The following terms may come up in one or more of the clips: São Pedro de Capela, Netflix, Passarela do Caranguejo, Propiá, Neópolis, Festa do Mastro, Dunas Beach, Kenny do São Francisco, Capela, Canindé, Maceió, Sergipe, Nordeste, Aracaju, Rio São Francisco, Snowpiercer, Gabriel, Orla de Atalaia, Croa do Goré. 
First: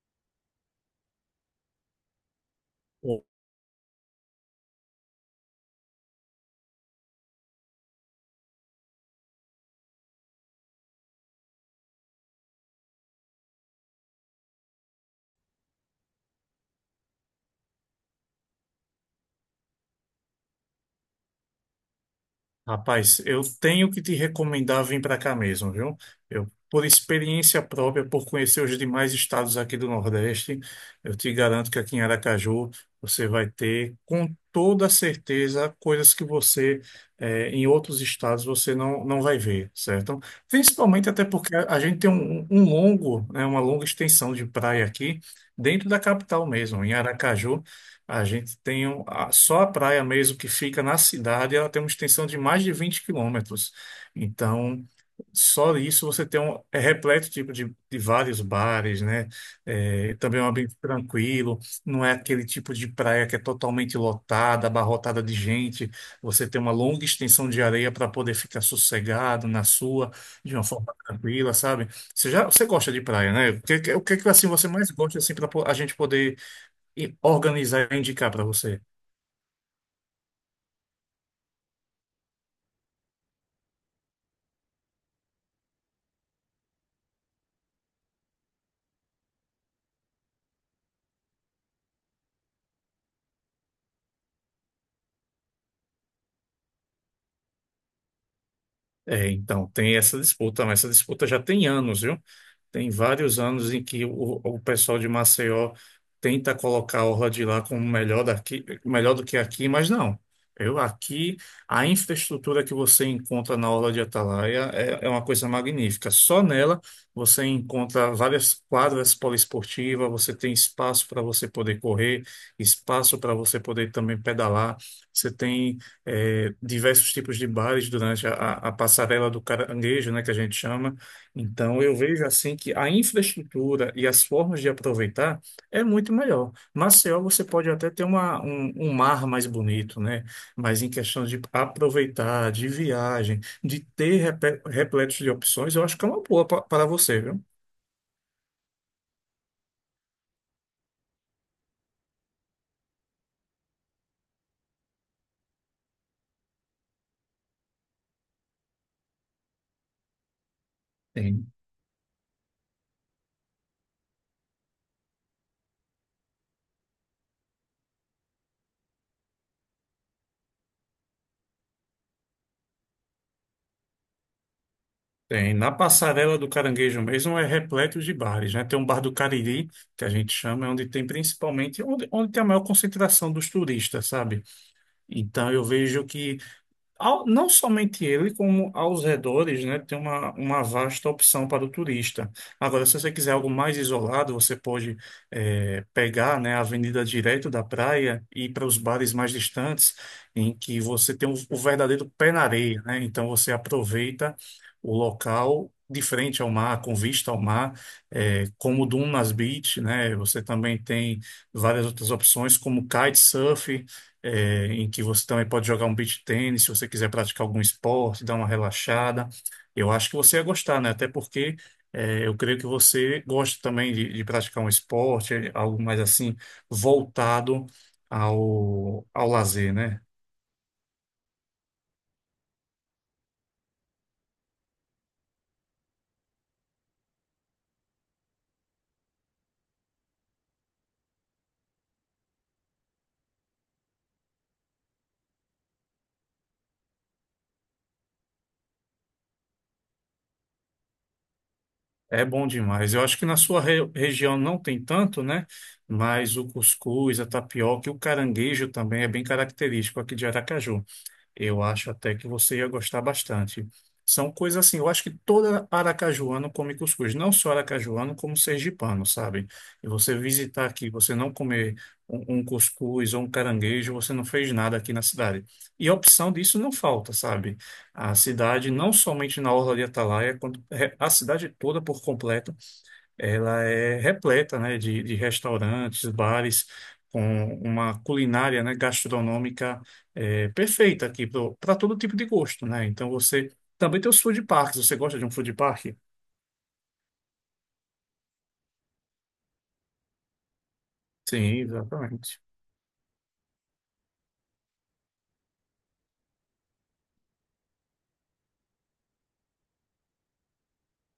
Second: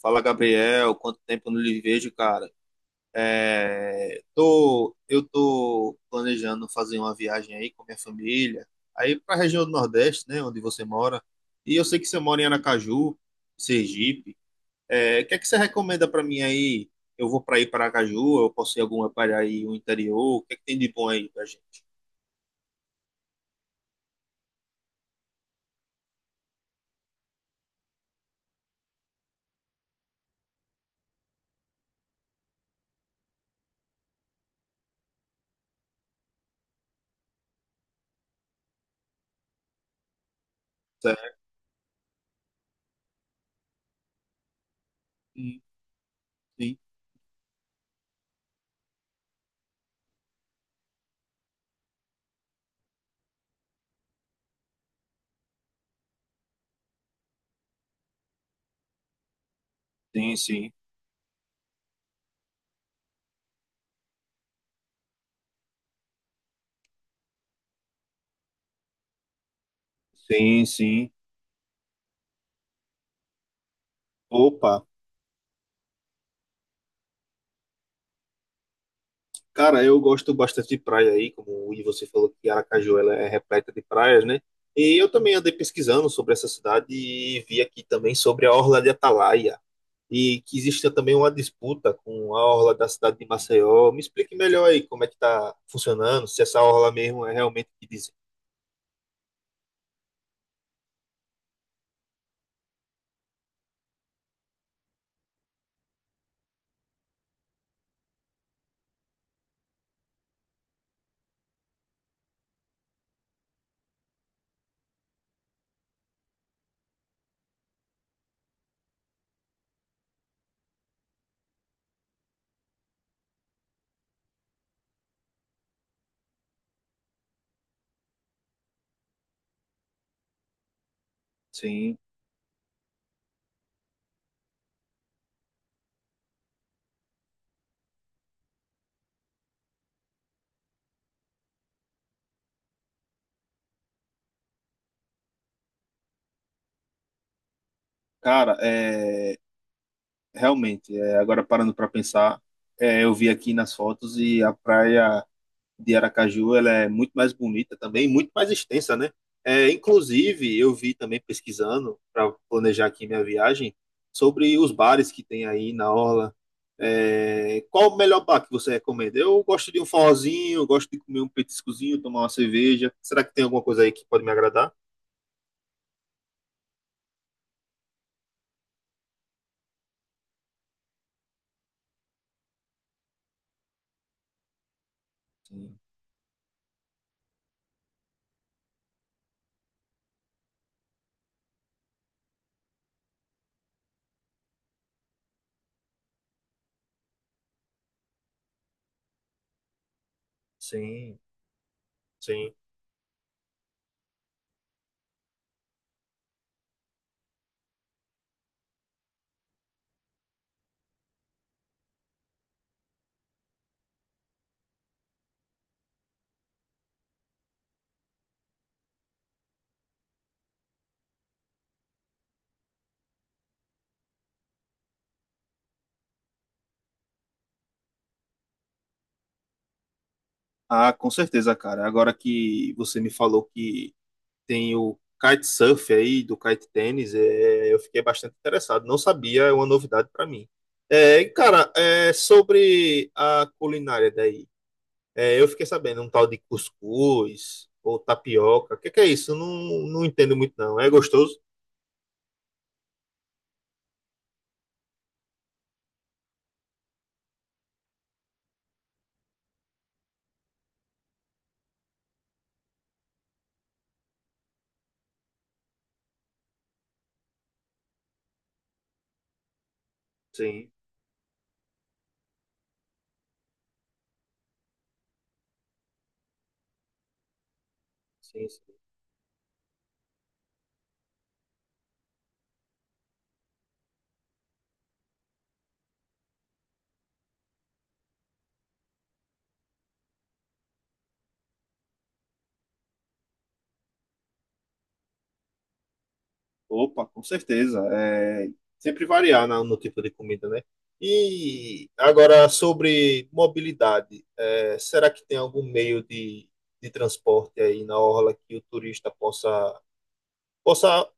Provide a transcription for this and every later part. Fala, Gabriel. Quanto tempo eu não lhe vejo, cara? Ô, Eu tô planejando fazer uma viagem aí com minha família, aí para a região do Nordeste, né, onde você mora. E eu sei que você mora em Aracaju, Sergipe. O que é que você recomenda para mim aí? Eu vou para ir para Aracaju, eu posso ir alguma para aí o interior? O que é que tem de bom aí pra gente? rapaz, eu tenho que te recomendar vir para cá mesmo, viu? Eu, por experiência própria, por conhecer os demais estados aqui do Nordeste, eu te garanto que aqui em Aracaju você vai ter, com toda certeza, coisas que você, em outros estados, você não vai ver, certo? Principalmente até Certo? porque a gente tem um longo, né, uma longa extensão de praia aqui, Sim, dentro da capital sim, mesmo, em Aracaju. A gente tem só a praia mesmo que fica na cidade, ela tem uma extensão de mais de 20 quilômetros. Então, só isso você tem um é repleto tipo de vários bares, né? É, sim, também é um sim, ambiente tranquilo, não é aquele tipo de praia que é totalmente lotada, abarrotada de gente. Você tem uma longa extensão de areia para poder ficar sossegado na sua, de uma sim. forma Sim. tranquila, sabe? Você gosta de praia, né? O que que, assim você Opa! mais gosta assim para a gente poder e organizar e indicar para você. Cara, eu gosto bastante de praia aí, como e você falou que Aracaju ela é repleta de praias, né? E eu também andei pesquisando sobre essa cidade e vi aqui também sobre a Orla de Atalaia e que existe também uma disputa com a Orla da cidade de Maceió. Me explique melhor aí como é que tá funcionando, se essa Orla mesmo é realmente o que dizem. É, então, tem essa disputa, mas essa disputa já tem anos, viu? Tem vários anos em que o pessoal de Maceió tenta colocar a Orla de lá como melhor daqui, melhor do que aqui, mas não. Eu aqui, a infraestrutura que você encontra na Orla de Atalaia é uma coisa magnífica. Só nela você encontra várias quadras poliesportivas, você tem espaço para você poder correr, espaço para você poder também pedalar. Você tem é, diversos tipos de bares durante a passarela do caranguejo, né, que a gente chama. Então, eu Sim, vejo assim que a infraestrutura e as formas de aproveitar é muito melhor. Maceió, você pode até ter um mar mais bonito, né? Mas em questão de aproveitar, de viagem, de ter repletos de opções, eu acho que é uma boa para você, viu? cara, é realmente, agora parando para pensar, eu vi aqui nas fotos e a praia de Aracaju ela é muito mais bonita também, muito mais extensa, né? É, inclusive, eu vi também pesquisando para planejar aqui minha viagem sobre os bares que tem aí na orla. Qual o melhor bar que você recomenda? Eu gosto de um forrozinho, eu gosto de comer um petiscozinho, tomar uma cerveja. Será que tem alguma coisa aí que pode me agradar? Tem. Na passarela do Caranguejo mesmo é repleto de bares, né? Tem um bar do Cariri, que a gente chama, é onde tem principalmente, onde tem a maior concentração dos turistas, sabe? Então eu Sim, vejo que não somente ele, como aos redores, né, tem uma vasta opção para o turista. Agora, se você quiser algo mais isolado, você pode pegar, né, a avenida direto da praia e ir para os bares mais distantes, em que você sim, tem o verdadeiro pé na sim. areia, né? Então, você aproveita o local de frente ao mar, com vista ao mar, como o Dunas Beach, né? Você também tem várias outras opções, como kitesurf, em que você também pode jogar um beach tênis, se você quiser praticar algum esporte, dar uma relaxada. Eu acho que você ia gostar, né? Até porque eu creio que você gosta também de praticar um esporte, algo mais assim, voltado ao lazer, né? Ah, com certeza, cara. Agora que você me falou que tem o kitesurf aí, do kite tênis, eu fiquei bastante interessado. Não sabia, é uma novidade para mim. Cara, sobre a culinária daí, eu fiquei sabendo um tal de cuscuz ou tapioca. O que, que é isso? Eu não, não entendo muito, não. É gostoso? É bom demais. Eu acho que na sua região não tem tanto, né? Mas o cuscuz, a tapioca e o caranguejo também é bem característico aqui de Aracaju. Eu acho até que você ia gostar bastante. São coisas assim, eu acho que toda aracajuano come cuscuz, não só aracajuano, como sergipano, sabe? E você visitar Sim, aqui, você não comer um cuscuz ou um caranguejo, você não fez nada aqui na cidade. E a opção disso não falta, sabe? A sim, cidade, sim. não somente na Orla de Atalaia, quanto- é, a cidade toda por completo, ela é repleta, né, de restaurantes, bares, com uma culinária, né, gastronômica perfeita aqui para todo tipo de gosto, né? Então você também tem os food parks. Você gosta de um food park? Opa, com certeza. É, sempre variar no tipo de comida, né? Sim, E exatamente. agora sobre mobilidade, será que tem algum meio de transporte aí na orla que o turista possa, possa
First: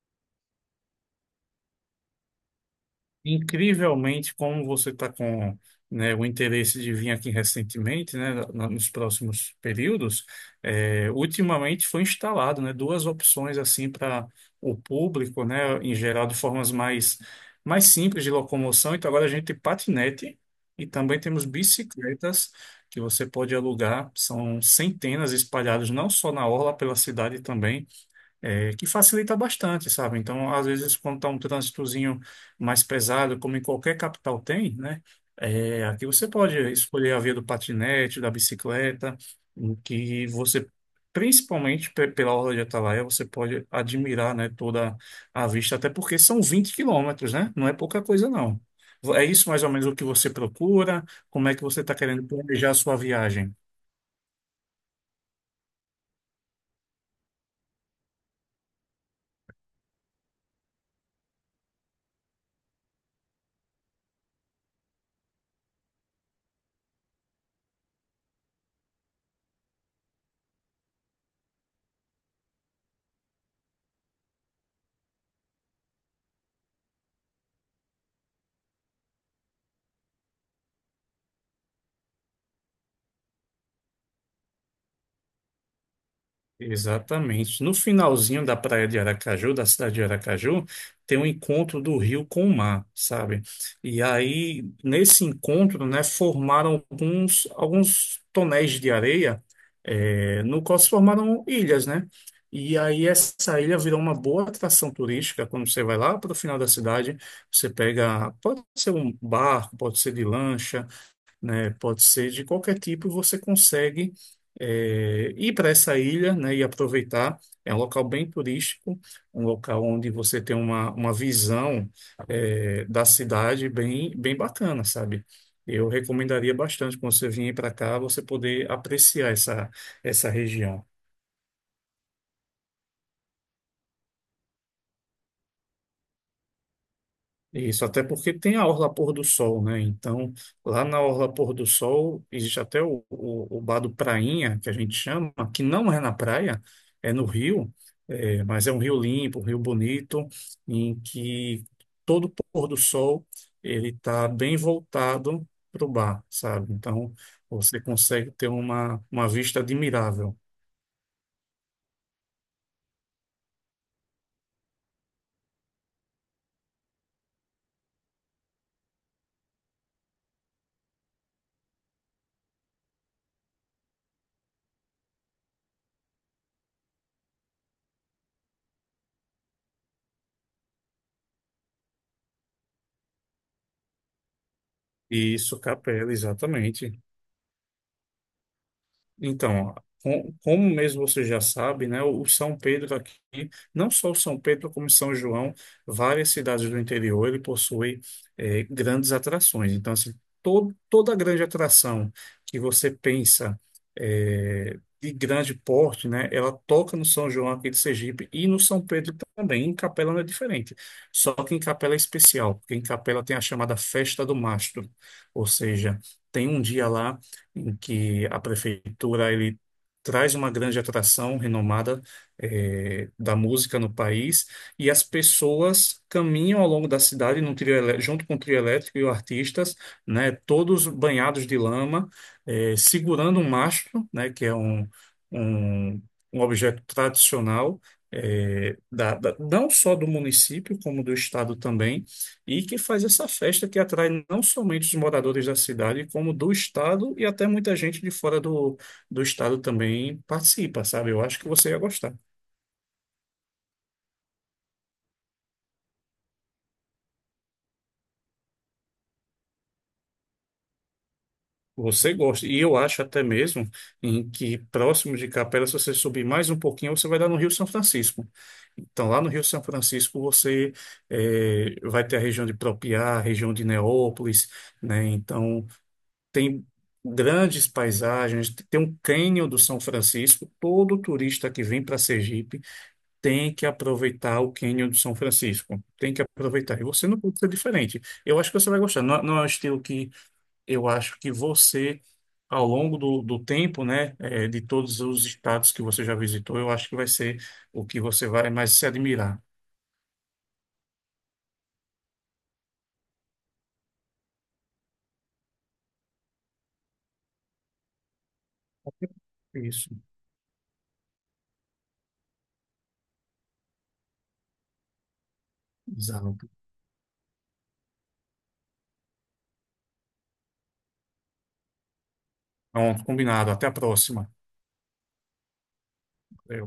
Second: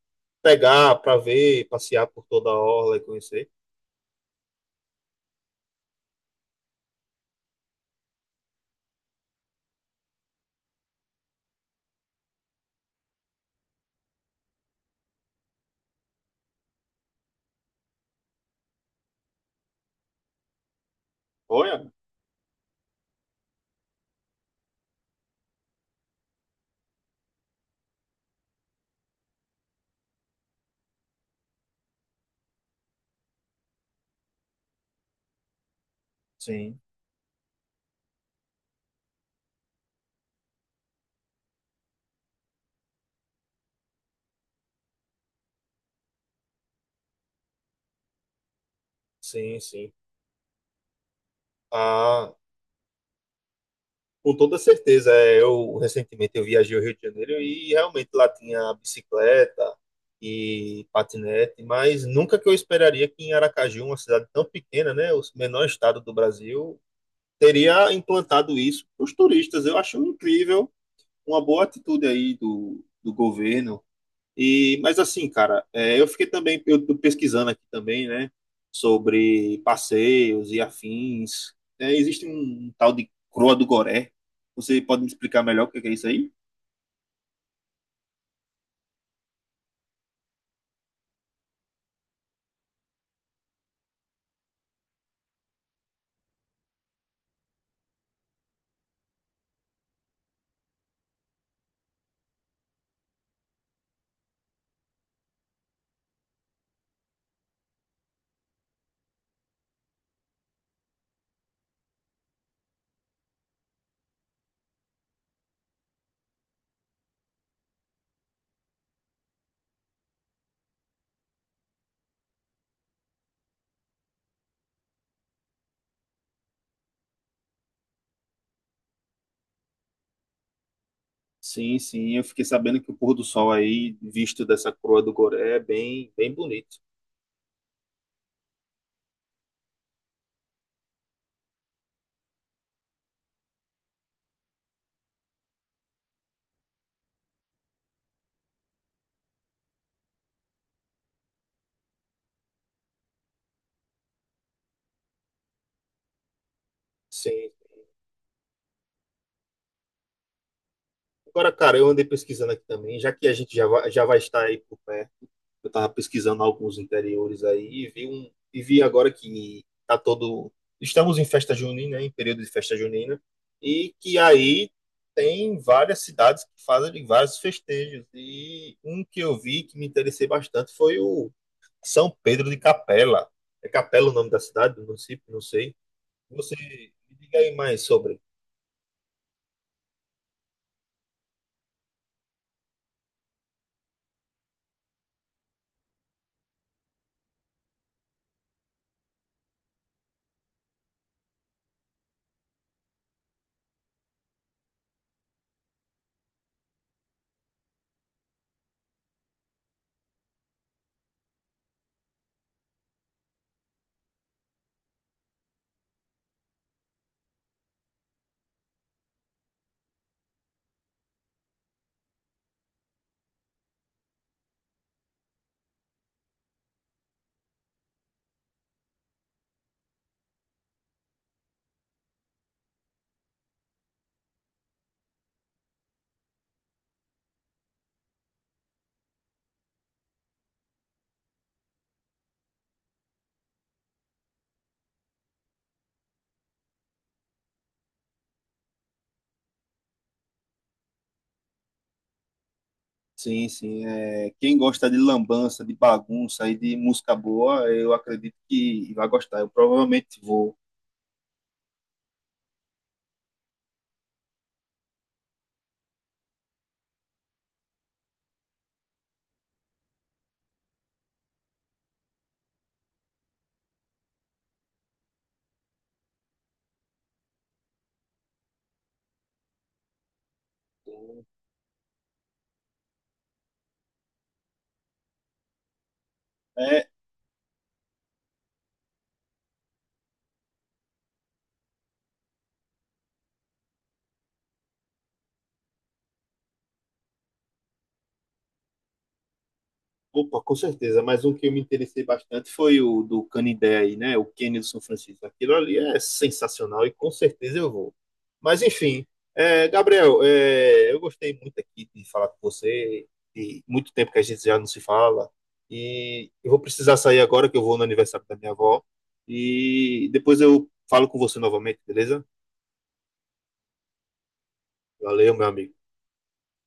pegar para ver, passear por toda a orla e conhecer? Incrivelmente, como você está com, né, o interesse de vir aqui recentemente, né, nos próximos períodos, ultimamente foi instalado, né, duas opções assim para o público, né, em geral de formas mais simples de locomoção. Então agora a gente tem patinete e também temos Olha. bicicletas que você pode alugar. São centenas espalhadas não só na orla pela cidade também que facilita bastante, sabe? Então, às vezes, quando está um trânsitozinho mais pesado, como em qualquer capital tem, né? É, aqui você pode Sim, escolher a via do patinete, da bicicleta, em que você, principalmente pela Orla de Atalaia, você pode admirar, né, toda a vista, até porque são 20 quilômetros, né? Não é pouca coisa, não. É isso sim, mais ou menos sim. o que você procura? Como é que você está querendo Ah, planejar a sua viagem? com toda certeza, é, eu recentemente eu viajei ao Rio de Janeiro e realmente lá tinha bicicleta e patinete, mas nunca que eu esperaria que em Aracaju, uma cidade tão pequena, né, o menor estado do Brasil, teria implantado isso para os turistas. Eu acho incrível, uma boa atitude aí do governo, e, mas assim, cara, é, eu fiquei também, eu tô pesquisando aqui também, né, sobre passeios e afins. Existe um tal de Croa do Goré. Você pode me explicar melhor o que que é isso aí? Exatamente. No finalzinho da praia de Aracaju, da cidade de Aracaju, tem um encontro do rio com o mar, sabe? E aí, nesse encontro, né, formaram alguns tonéis de areia, no qual se formaram ilhas, né? E aí, essa ilha virou uma boa atração turística quando você vai lá para o final da cidade. Você pega, pode ser um barco, pode ser de lancha, né? Pode ser de qualquer tipo, você consegue ir para essa ilha, né, e aproveitar. É um local bem turístico, um local onde você tem uma visão da cidade bem, bem bacana, sabe? Eu recomendaria bastante quando você vier para cá, você poder apreciar essa região. Sim, sim, eu fiquei sabendo que o pôr do sol aí, visto dessa Croa do Goré, é bem, bem bonito. Isso, até porque tem a Orla Pôr do Sol, né? Então, lá na Orla Pôr do Sol, existe até o bar do Prainha, que a gente chama, que não é na praia, é no rio, mas é um rio limpo, um rio bonito, em que todo pôr do sol ele está bem voltado para o bar, sabe? Então, Sim. você consegue ter uma vista admirável. Agora, cara, eu andei pesquisando aqui também, já que a gente já vai estar aí por perto. Eu estava pesquisando alguns interiores aí e vi um e vi agora que tá todo estamos em festa junina, em período de festa junina, e que aí tem várias cidades que fazem vários festejos. E um que eu vi que me interessei bastante foi o São Pedro de Capela. É Capela o nome da cidade, do município, não Isso, sei. Capela, Você me exatamente. diga aí mais sobre. Então, como mesmo você já sabe, né, o São Pedro aqui, não só o São Pedro, como São João, várias cidades do interior, ele possui grandes atrações. Então, assim, todo, toda grande atração que você pensa de grande porte, né, ela toca no São João aqui de Sergipe e no São Pedro também. Em Capela não é diferente, só que em Capela é especial, porque em Capela tem a chamada Festa do Mastro, ou seja, tem um dia lá em que a prefeitura ele traz uma grande atração renomada da música no país e as pessoas caminham ao longo da cidade num junto com o trio elétrico e os artistas, né, todos banhados de lama, segurando um mastro, né, que é um, um objeto tradicional não só do município como do estado também e que faz essa festa que atrai não somente os moradores da cidade, como do estado e até muita gente de fora do estado também participa, sabe? Eu acho que você ia gostar. Sim, sim. É, quem gosta de lambança, de bagunça e de música boa, eu acredito que vai gostar. Eu provavelmente vou. Você gosta. E eu acho até mesmo em que próximo de Capela, se você subir mais um pouquinho, você vai dar no Rio São Francisco. Então, lá no Rio São Francisco, você vai ter a região de Propiá, a região de Neópolis, né? Então, tem grandes paisagens, tem um cânion do São Francisco. Todo turista que vem para Sergipe tem que aproveitar o cânion do São Francisco. Tem que aproveitar. E É, você não pode ser diferente. Eu acho que você vai gostar. Não, não é um estilo que eu acho que você, ao longo do tempo, né, de todos os estados que você já visitou, eu acho que vai ser o que você vai mais se admirar. opa, com certeza. Mas um que eu me interessei bastante foi o do Canindé aí, né? O Kenny do São Francisco. Aquilo ali é sensacional e com certeza eu vou. Mas enfim, É isso, Gabriel, eu gostei muito aqui de falar com você. E muito tempo que a gente já não se fala. E exato. eu vou precisar sair agora que eu vou no aniversário da minha avó. E depois eu falo com você novamente, beleza? Pronto, combinado. Até a próxima. Valeu, meu amigo. Valeu.